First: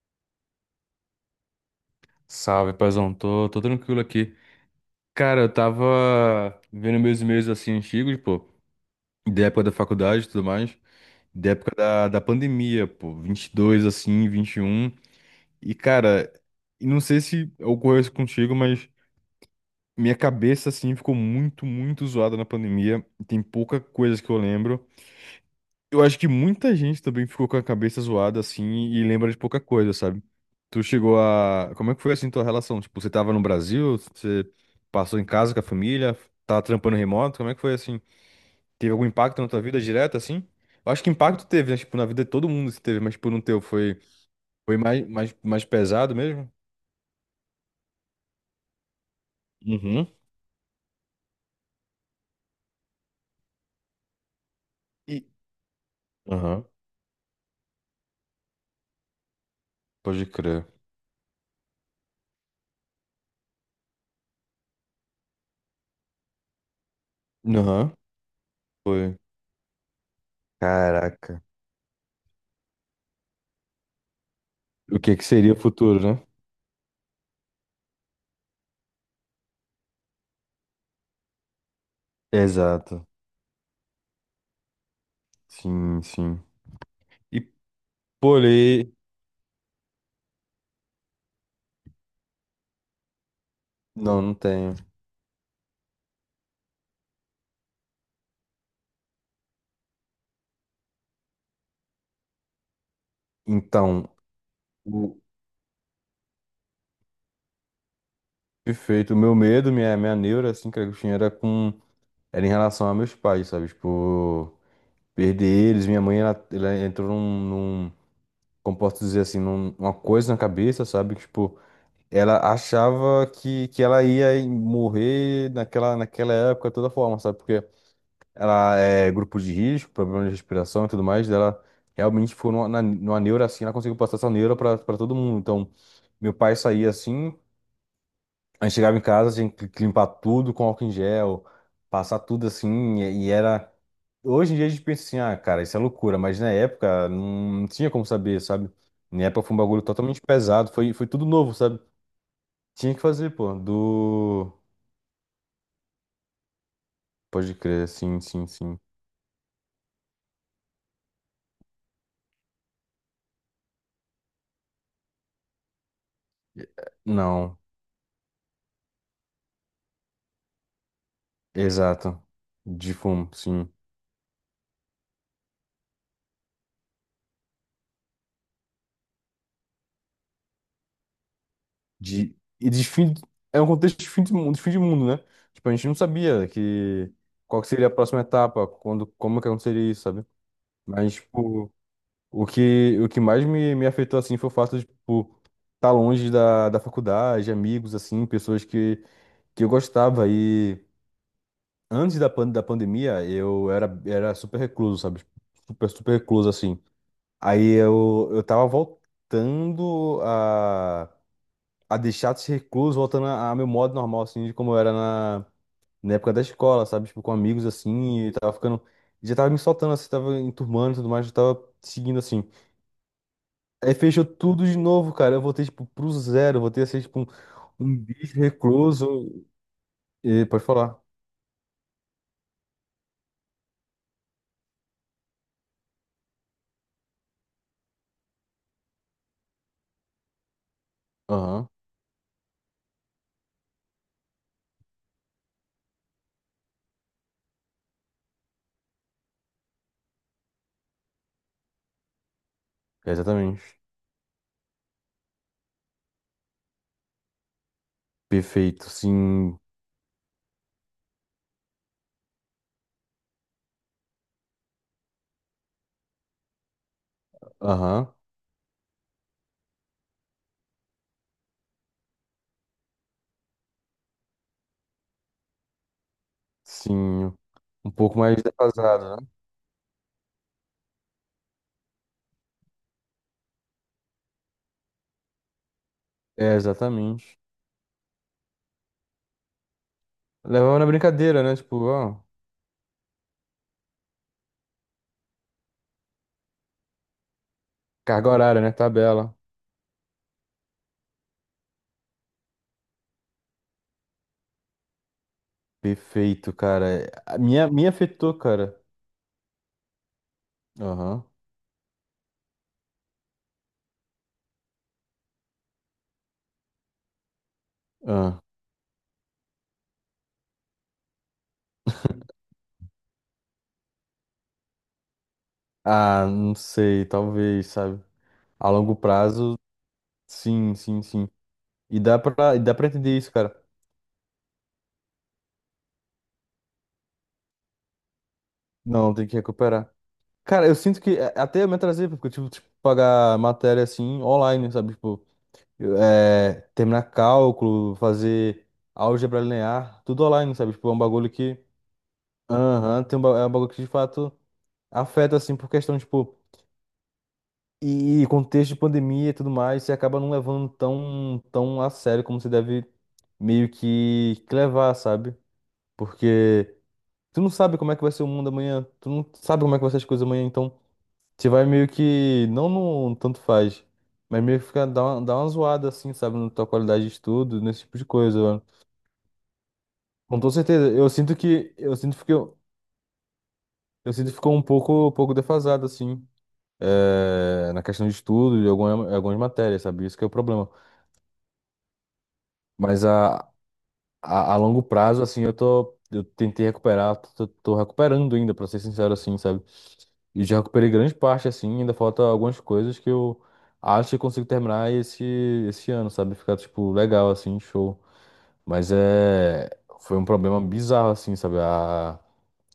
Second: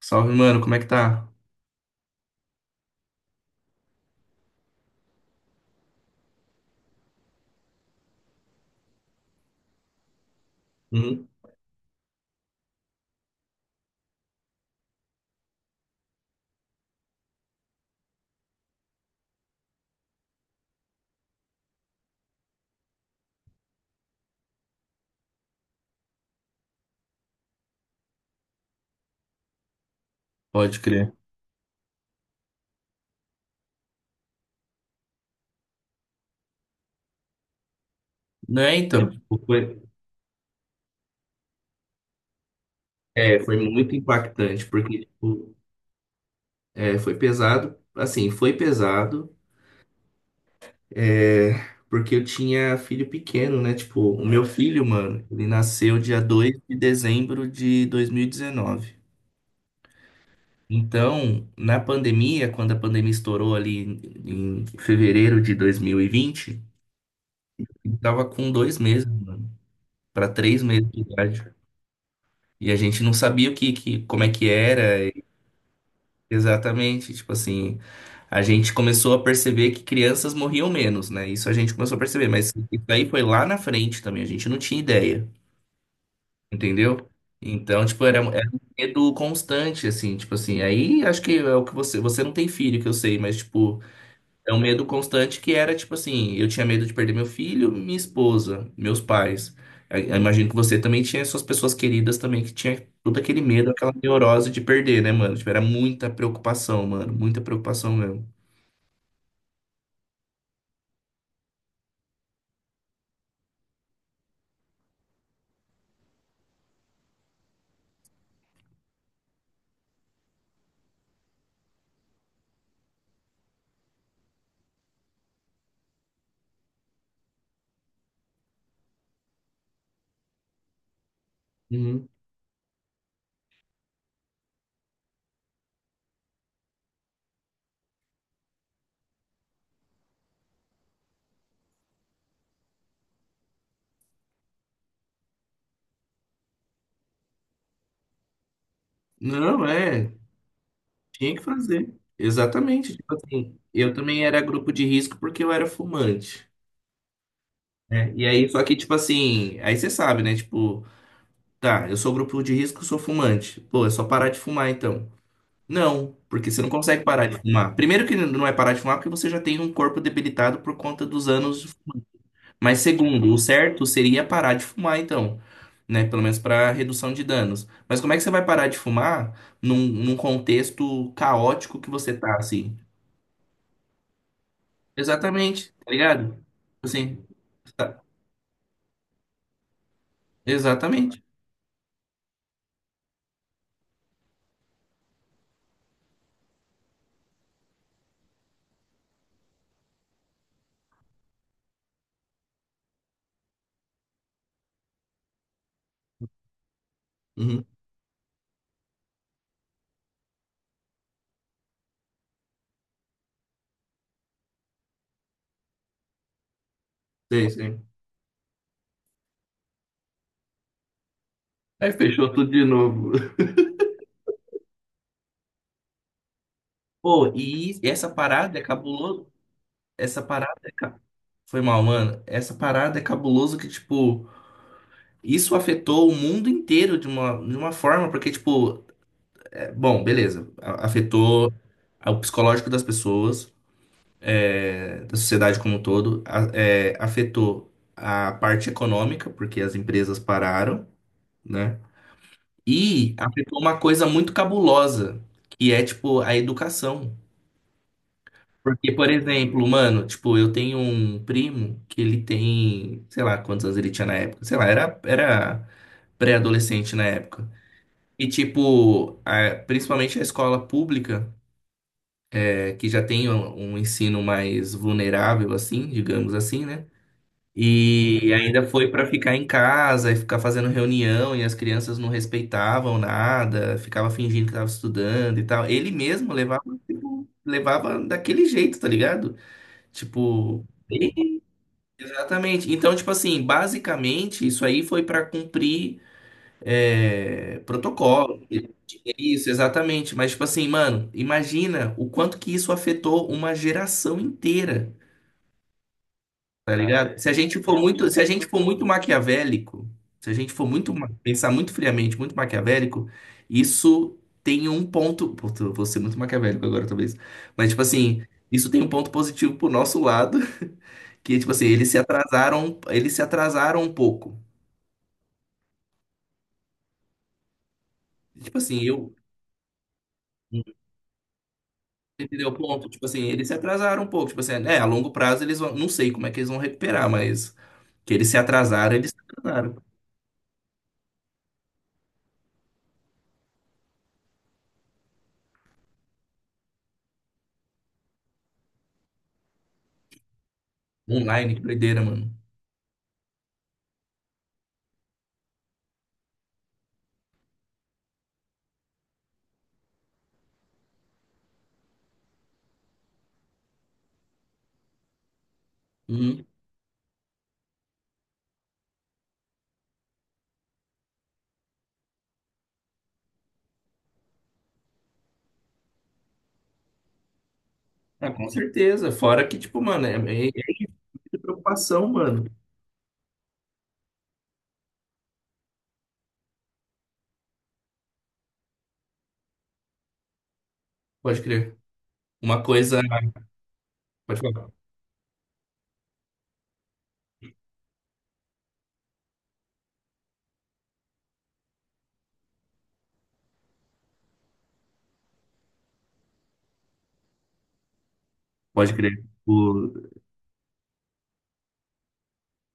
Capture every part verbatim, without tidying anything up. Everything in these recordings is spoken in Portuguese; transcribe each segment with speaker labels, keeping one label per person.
Speaker 1: Salve, mano, como é que tá?
Speaker 2: Salve, paizão. Tô, tô tranquilo aqui. Cara, eu tava vendo meus e-mails assim antigos, pô, da época da faculdade e tudo mais,
Speaker 1: Uhum.
Speaker 2: da época da, da pandemia, pô, vinte e dois, assim, vinte e um. E, um. E, cara, e não sei se ocorreu isso contigo, mas minha cabeça assim ficou muito, muito zoada na pandemia. Tem pouca coisa que eu lembro. Eu acho que muita gente também ficou com a cabeça zoada assim e lembra de pouca coisa, sabe?
Speaker 1: Pode
Speaker 2: Tu
Speaker 1: crer.
Speaker 2: chegou a. Como é que foi assim tua relação? Tipo, você tava no Brasil? Você passou em casa com a família? Tava trampando remoto? Como é que foi assim?
Speaker 1: Não é,
Speaker 2: Teve algum
Speaker 1: então, tipo,
Speaker 2: impacto na tua
Speaker 1: foi,
Speaker 2: vida direto assim? Eu acho que impacto teve, né? Tipo, na vida de todo mundo se teve, mas tipo,
Speaker 1: é,
Speaker 2: no
Speaker 1: Foi
Speaker 2: teu
Speaker 1: muito
Speaker 2: foi,
Speaker 1: impactante,
Speaker 2: foi
Speaker 1: porque,
Speaker 2: mais, mais,
Speaker 1: tipo,
Speaker 2: mais pesado mesmo?
Speaker 1: é, foi pesado, assim, foi pesado,
Speaker 2: Uhum.
Speaker 1: é, porque eu tinha filho pequeno, né? Tipo, o meu filho, mano,
Speaker 2: E...
Speaker 1: ele nasceu dia dois
Speaker 2: Aham,
Speaker 1: de dezembro de dois mil e dezenove.
Speaker 2: pode crer.
Speaker 1: Então, na pandemia, quando a pandemia estourou ali em em fevereiro de dois mil e vinte,
Speaker 2: Aham,
Speaker 1: ele tava com dois meses,
Speaker 2: foi.
Speaker 1: mano, pra três meses de
Speaker 2: Caraca.
Speaker 1: idade. E a gente não sabia o que, que, como é que
Speaker 2: O
Speaker 1: era
Speaker 2: que que seria o futuro, né?
Speaker 1: exatamente. Tipo assim, a gente começou a perceber que crianças morriam menos, né? Isso a gente começou a perceber, mas isso
Speaker 2: Exato.
Speaker 1: aí foi lá na frente também, a gente não tinha ideia,
Speaker 2: Sim, sim.
Speaker 1: entendeu?
Speaker 2: E,
Speaker 1: Então, tipo, era,
Speaker 2: pô,
Speaker 1: era um
Speaker 2: ele-
Speaker 1: medo constante, assim, tipo assim. Aí acho que é o que você. Você não tem filho, que eu sei, mas, tipo.
Speaker 2: não, não
Speaker 1: É um
Speaker 2: tenho.
Speaker 1: medo constante que era tipo assim, eu tinha medo de perder meu filho, minha esposa, meus pais. Eu- eu imagino que você também tinha suas pessoas queridas também que tinha todo aquele medo, aquela
Speaker 2: Então,
Speaker 1: neurose de perder, né,
Speaker 2: o
Speaker 1: mano? Tipo, era muita preocupação, mano, muita preocupação mesmo.
Speaker 2: perfeito, o meu medo, minha, minha neura, assim, cara, que eu tinha era com. Era em relação a meus pais, sabe? Tipo, perder eles. Minha mãe, ela, ela entrou num, num. Como posso dizer assim, num- uma coisa na cabeça, sabe? Que, tipo, ela achava que, que ela ia morrer naquela, naquela época, de toda forma, sabe? Porque ela é grupo de risco, problema de respiração e tudo mais, dela
Speaker 1: Uhum.
Speaker 2: realmente ficou numa, na- numa neura assim, ela conseguiu passar essa neura pra, pra todo mundo. Então. Meu pai saía assim. A gente chegava em casa, tinha que que limpar tudo com álcool em gel, passar tudo assim, e e era. Hoje em dia a gente pensa assim, ah, cara, isso é loucura, mas na época não tinha como saber, sabe? Na época foi um
Speaker 1: Não,
Speaker 2: bagulho
Speaker 1: é,
Speaker 2: totalmente pesado, foi, foi tudo
Speaker 1: tinha que
Speaker 2: novo, sabe?
Speaker 1: fazer.
Speaker 2: Tinha
Speaker 1: Exatamente,
Speaker 2: que
Speaker 1: tipo
Speaker 2: fazer, pô,
Speaker 1: assim, eu também era
Speaker 2: do.
Speaker 1: grupo de risco porque eu era fumante,
Speaker 2: Pode crer,
Speaker 1: né?
Speaker 2: sim,
Speaker 1: E aí,
Speaker 2: sim,
Speaker 1: só que
Speaker 2: sim.
Speaker 1: tipo assim, aí você sabe, né? Tipo, tá, eu sou grupo de risco, sou fumante. Pô, é só parar de fumar então. Não, porque você não consegue parar de
Speaker 2: Não,
Speaker 1: fumar. Primeiro que não é parar de fumar porque você já tem um corpo debilitado por conta dos anos.
Speaker 2: exato.
Speaker 1: Mas
Speaker 2: De
Speaker 1: segundo,
Speaker 2: fumo,
Speaker 1: o
Speaker 2: sim.
Speaker 1: certo seria parar de fumar então, né? Pelo menos para redução de danos. Mas como é que você vai parar de fumar num, num contexto caótico que você tá
Speaker 2: De... E
Speaker 1: assim?
Speaker 2: de fim. É um contexto de fim de mundo, de fim de mundo, né? Tipo,
Speaker 1: Exatamente,
Speaker 2: a gente
Speaker 1: tá
Speaker 2: não
Speaker 1: ligado?
Speaker 2: sabia que.
Speaker 1: Assim,
Speaker 2: Qual que seria a
Speaker 1: tá.
Speaker 2: próxima etapa, quando, como que aconteceria isso, sabe? Mas,
Speaker 1: Exatamente.
Speaker 2: tipo, o que, o que mais me, me afetou, assim, foi o fato de, tipo, estar longe da, da faculdade, amigos, assim, pessoas que, que eu gostava. E antes da, pan, da pandemia, eu era, era super recluso, sabe? Super, super recluso, assim.
Speaker 1: Uhum,
Speaker 2: Aí eu, eu tava voltando a, a deixar de ser recluso, voltando a- ao meu modo normal, assim, de como eu era na, na época da escola, sabe? Tipo, com
Speaker 1: sei,
Speaker 2: amigos,
Speaker 1: sei.
Speaker 2: assim, e tava ficando... Já tava me soltando, assim, tava enturmando e tudo mais, eu tava
Speaker 1: Aí
Speaker 2: seguindo,
Speaker 1: fechou
Speaker 2: assim.
Speaker 1: tudo de novo.
Speaker 2: Aí fechou tudo de novo, cara. Eu voltei, tipo, pro zero. Eu voltei a ser, tipo,
Speaker 1: Pô,
Speaker 2: um,
Speaker 1: e
Speaker 2: um
Speaker 1: essa
Speaker 2: bicho
Speaker 1: parada é cabuloso.
Speaker 2: recluso.
Speaker 1: Essa
Speaker 2: E
Speaker 1: parada
Speaker 2: pode
Speaker 1: é
Speaker 2: falar.
Speaker 1: cabuloso. Foi mal, mano. Essa parada é cabuloso que, tipo, isso afetou o mundo inteiro de uma, de uma forma, porque, tipo, é, bom, beleza, a- afetou
Speaker 2: Aham,
Speaker 1: o psicológico das pessoas, é, da sociedade como um todo, a- é, afetou a parte econômica, porque as empresas pararam, né? E afetou uma
Speaker 2: exatamente.
Speaker 1: coisa muito cabulosa, que é, tipo, a educação.
Speaker 2: Perfeito,
Speaker 1: Porque, por
Speaker 2: sim.
Speaker 1: exemplo, mano, tipo, eu tenho um primo que ele tem, sei lá, quantos anos ele tinha na época, sei lá, era, era pré-adolescente na época.
Speaker 2: Aham,
Speaker 1: E, tipo, a- principalmente a escola pública, é, que já tem um, um ensino mais vulnerável, assim, digamos assim, né?
Speaker 2: sim. Um pouco
Speaker 1: E
Speaker 2: mais
Speaker 1: ainda foi para
Speaker 2: defasado, né?
Speaker 1: ficar em casa e ficar fazendo reunião, e as crianças não respeitavam nada, ficava fingindo que estava estudando e tal. Ele mesmo
Speaker 2: É,
Speaker 1: levava, tipo,
Speaker 2: exatamente.
Speaker 1: levava daquele jeito, tá ligado? Tipo,
Speaker 2: Levava na brincadeira, né? Tipo, ó,
Speaker 1: exatamente. Então, tipo assim, basicamente, isso aí foi para cumprir é,
Speaker 2: carga
Speaker 1: protocolo,
Speaker 2: horária, né?
Speaker 1: é
Speaker 2: Tabela.
Speaker 1: isso, exatamente. Mas, tipo assim, mano, imagina o quanto que isso afetou uma geração inteira,
Speaker 2: Perfeito,
Speaker 1: tá
Speaker 2: cara.
Speaker 1: ligado? Se a
Speaker 2: A
Speaker 1: gente
Speaker 2: minha,
Speaker 1: for
Speaker 2: minha
Speaker 1: muito, se a
Speaker 2: afetou,
Speaker 1: gente for
Speaker 2: cara.
Speaker 1: muito maquiavélico, se a gente for muito, ma-
Speaker 2: Aham.
Speaker 1: pensar muito friamente, muito maquiavélico, isso tem um ponto, puta, eu vou ser muito maquiavélico agora, talvez. Mas, tipo assim,
Speaker 2: Ah.
Speaker 1: isso tem um ponto positivo pro nosso lado, que, tipo assim, eles se atrasaram, eles se atrasaram um pouco.
Speaker 2: Ah, não sei, talvez, sabe?
Speaker 1: Tipo
Speaker 2: A
Speaker 1: assim,
Speaker 2: longo
Speaker 1: eu.
Speaker 2: prazo, sim, sim, sim. E dá
Speaker 1: Entendeu o
Speaker 2: pra, e dá pra
Speaker 1: ponto? Tipo
Speaker 2: entender
Speaker 1: assim,
Speaker 2: isso,
Speaker 1: eles se
Speaker 2: cara.
Speaker 1: atrasaram um pouco. Tipo assim, é, a longo prazo eles vão. Não sei como é que eles vão recuperar, mas que eles se atrasaram, eles
Speaker 2: Não,
Speaker 1: se
Speaker 2: tem que
Speaker 1: atrasaram.
Speaker 2: recuperar. Cara, eu sinto que a- até eu me atrasei, porque eu tive que tipo, pagar matéria assim online, sabe? Tipo, eu, é, terminar cálculo, fazer álgebra linear, tudo online, sabe? Tipo, é um bagulho
Speaker 1: Online,
Speaker 2: que.
Speaker 1: que doideira, mano.
Speaker 2: Aham, tem um, ba- é um bagulho que de fato afeta, assim, por questão, tipo, e, e contexto de pandemia e tudo mais, você acaba não levando tão, tão a sério como você deve meio que que levar, sabe?
Speaker 1: Uhum.
Speaker 2: Porque tu não sabe como é que vai ser o mundo amanhã, tu não sabe como é que vai ser as coisas amanhã, então. Você vai meio que, não no tanto faz, mas meio que fica, dá uma, dá uma zoada assim, sabe, na tua qualidade de estudo, nesse tipo de
Speaker 1: Ah,
Speaker 2: coisa,
Speaker 1: com
Speaker 2: mano.
Speaker 1: certeza. Fora que, tipo, mano, é,
Speaker 2: Com
Speaker 1: é,
Speaker 2: toda certeza, eu sinto
Speaker 1: é
Speaker 2: que, eu
Speaker 1: preocupação,
Speaker 2: sinto que,
Speaker 1: mano.
Speaker 2: eu, eu sinto que ficou um pouco, um pouco defasado, assim, eh, na questão de estudo, de alguma, algumas matérias, sabe, isso que é o problema.
Speaker 1: Pode crer. Uma coisa.
Speaker 2: Mas a,
Speaker 1: Pode
Speaker 2: a, a
Speaker 1: falar.
Speaker 2: longo prazo, assim, eu tô, eu tentei recuperar, tô, tô recuperando ainda, pra ser sincero, assim, sabe. E já recuperei grande parte, assim, ainda falta algumas coisas que eu acho que consigo terminar esse, esse ano, sabe? Ficar, tipo, legal, assim, show. Mas
Speaker 1: Pode crer.
Speaker 2: é...
Speaker 1: O...
Speaker 2: Foi um problema bizarro, assim, sabe? A,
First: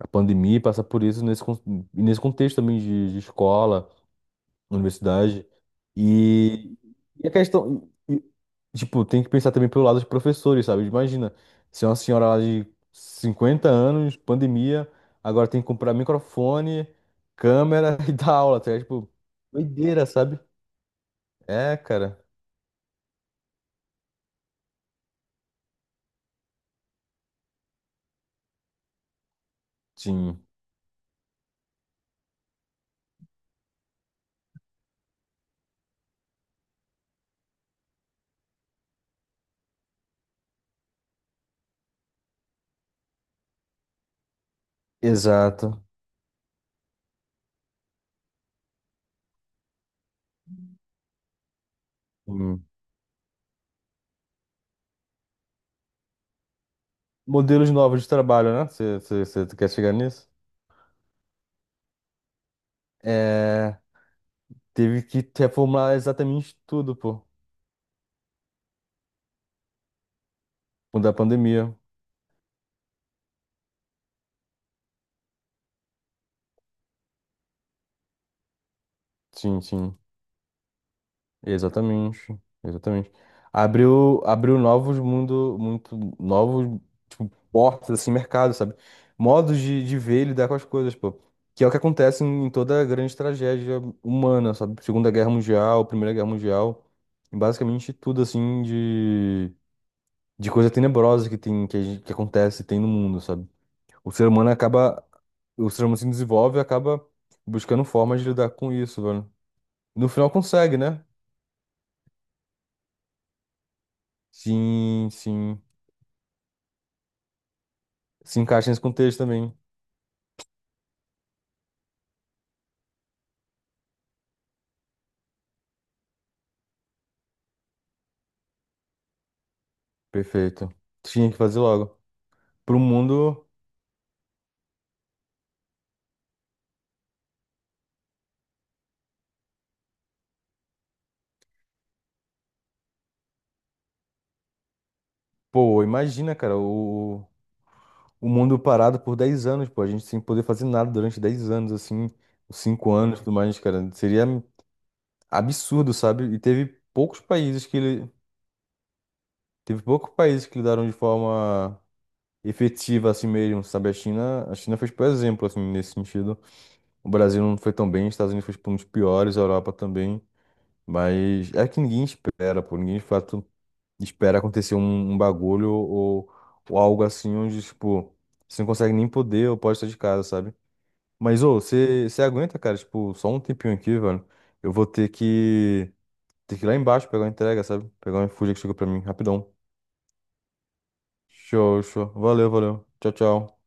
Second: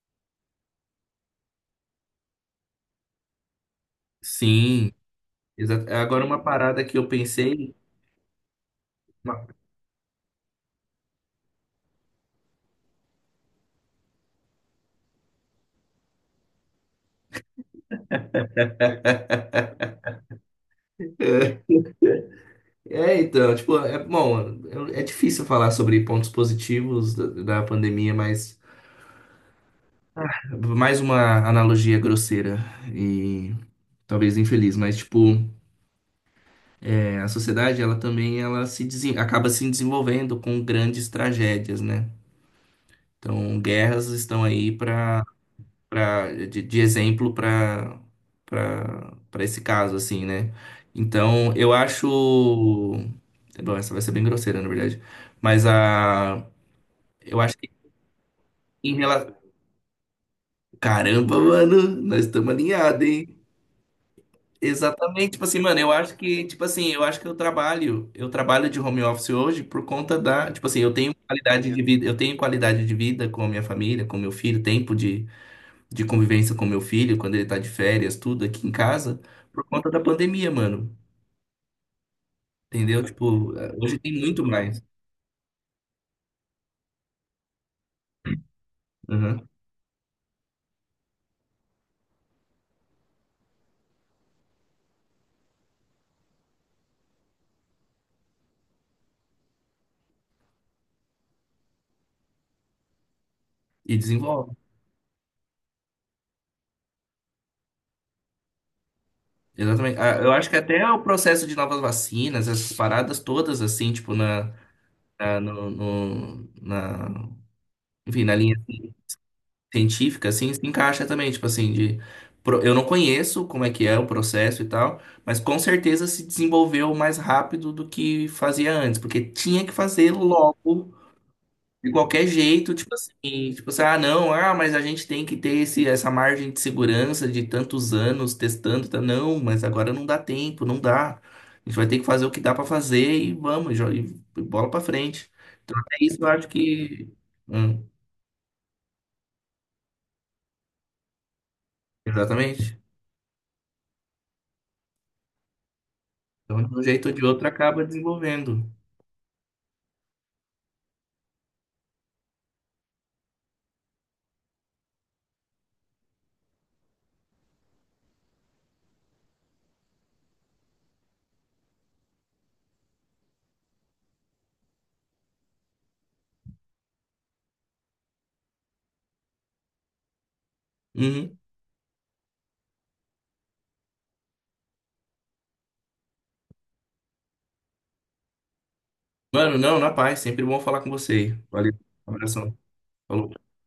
Speaker 2: a pandemia passa por isso nesse, con- nesse contexto também de, de escola na
Speaker 1: Sim.
Speaker 2: universidade.
Speaker 1: Exato. Agora, uma
Speaker 2: E,
Speaker 1: parada que eu
Speaker 2: e a
Speaker 1: pensei.
Speaker 2: questão, e- e, tipo, tem que
Speaker 1: uma-
Speaker 2: pensar também pelo lado dos professores, sabe? Imagina, se é uma senhora lá de cinquenta anos, pandemia, agora tem que comprar microfone, câmera e dar aula, tá ligado? Tipo, doideira, sabe?
Speaker 1: É,
Speaker 2: É, cara.
Speaker 1: é, então, tipo, é bom, é é difícil falar sobre pontos positivos da, da pandemia, mas.
Speaker 2: Sim,
Speaker 1: Mais uma analogia grosseira e talvez infeliz, mas tipo, é, a sociedade ela também ela se desen- acaba se desenvolvendo com grandes tragédias, né? Então, guerras estão aí para
Speaker 2: exato.
Speaker 1: para de, de exemplo para para para esse caso assim, né? Então, eu acho,
Speaker 2: Sim.
Speaker 1: bom, essa vai ser bem grosseira, na verdade, mas a eu acho que
Speaker 2: Modelos novos de trabalho, né?
Speaker 1: em relação.
Speaker 2: Você quer chegar nisso?
Speaker 1: Caramba, mano, nós estamos alinhados, hein?
Speaker 2: É, teve que
Speaker 1: Exatamente, tipo assim, mano, eu
Speaker 2: reformular
Speaker 1: acho que,
Speaker 2: exatamente
Speaker 1: tipo assim,
Speaker 2: tudo,
Speaker 1: eu acho
Speaker 2: pô,
Speaker 1: que eu trabalho, eu trabalho de home office hoje por conta da, tipo assim, eu
Speaker 2: por
Speaker 1: tenho
Speaker 2: da
Speaker 1: qualidade
Speaker 2: pandemia.
Speaker 1: de vida, eu tenho qualidade de vida com a minha família, com meu filho, tempo de, de convivência com meu filho, quando ele tá de férias, tudo aqui em casa,
Speaker 2: Sim,
Speaker 1: por conta
Speaker 2: sim.
Speaker 1: da pandemia, mano.
Speaker 2: Exatamente,
Speaker 1: Entendeu?
Speaker 2: exatamente.
Speaker 1: Tipo, eh, hoje tem
Speaker 2: Abriu,
Speaker 1: muito
Speaker 2: abriu
Speaker 1: mais.
Speaker 2: novos mundo, muito novos, tipo, portas, assim, mercado, sabe?
Speaker 1: Uhum.
Speaker 2: Modos de, de ver e lidar com as coisas, pô. Que é o que acontece em, em toda grande tragédia humana, sabe? Segunda Guerra Mundial, Primeira Guerra Mundial, e basicamente tudo, assim, de, de coisa tenebrosa que tem, que, a gente- que acontece, tem no mundo, sabe?
Speaker 1: E
Speaker 2: O ser humano
Speaker 1: desenvolve.
Speaker 2: acaba, o ser humano se desenvolve e acaba buscando formas de lidar com isso, velho.
Speaker 1: Exatamente.
Speaker 2: No
Speaker 1: Ah,
Speaker 2: final
Speaker 1: eu acho que
Speaker 2: consegue,
Speaker 1: até o
Speaker 2: né?
Speaker 1: processo de novas vacinas, essas paradas todas, assim, tipo, na,
Speaker 2: Sim,
Speaker 1: na,
Speaker 2: sim.
Speaker 1: no, no- na, enfim, na
Speaker 2: Se
Speaker 1: linha,
Speaker 2: encaixa nesse
Speaker 1: assim,
Speaker 2: contexto também.
Speaker 1: científica, assim, se encaixa também, tipo assim, de pro- eu não conheço como é que é o processo e tal, mas com certeza se desenvolveu mais rápido do que fazia antes, porque tinha que fazer
Speaker 2: Perfeito.
Speaker 1: logo
Speaker 2: Tinha que fazer
Speaker 1: de
Speaker 2: logo.
Speaker 1: qualquer jeito,
Speaker 2: Pro
Speaker 1: tipo
Speaker 2: mundo,
Speaker 1: assim, tipo assim, ah, não, ah, mas a gente tem que ter esse, essa margem de segurança de tantos anos testando, tá? Não, mas agora não dá tempo, não dá. A gente vai ter que fazer o que dá pra fazer e vamos, jo- e bola pra frente. Então,
Speaker 2: pô,
Speaker 1: é isso, eu
Speaker 2: imagina,
Speaker 1: acho
Speaker 2: cara,
Speaker 1: que.
Speaker 2: o,
Speaker 1: Hum,
Speaker 2: o mundo parado por dez anos, pô, a gente sem poder fazer nada durante dez anos, assim,
Speaker 1: exatamente.
Speaker 2: cinco anos e tudo mais, cara. Seria absurdo, sabe? E
Speaker 1: Então, de um
Speaker 2: teve
Speaker 1: jeito ou
Speaker 2: poucos
Speaker 1: de outro,
Speaker 2: países que
Speaker 1: acaba
Speaker 2: ele,
Speaker 1: desenvolvendo.
Speaker 2: teve poucos países que lidaram de forma efetiva assim mesmo, sabe? A China, a China fez por exemplo, assim, nesse sentido. O Brasil não foi tão bem, os Estados Unidos foi tipo, um dos piores, a Europa também. Mas é que ninguém espera, pô. Ninguém fala. Espera acontecer um, um bagulho ou, ou algo assim onde, tipo, você não consegue nem poder ou pode estar de casa, sabe?
Speaker 1: Uhum.
Speaker 2: Mas, ô, você você aguenta, cara, tipo, só um tempinho aqui, velho. Eu vou ter que, ter que ir lá embaixo pegar uma entrega, sabe? Pegar um iFood que chegou pra mim, rapidão.
Speaker 1: Mano, não, na paz. Sempre bom falar com você. Valeu.
Speaker 2: Show, show.
Speaker 1: Um
Speaker 2: Valeu,
Speaker 1: abração.
Speaker 2: valeu. Tchau,
Speaker 1: Falou.
Speaker 2: tchau.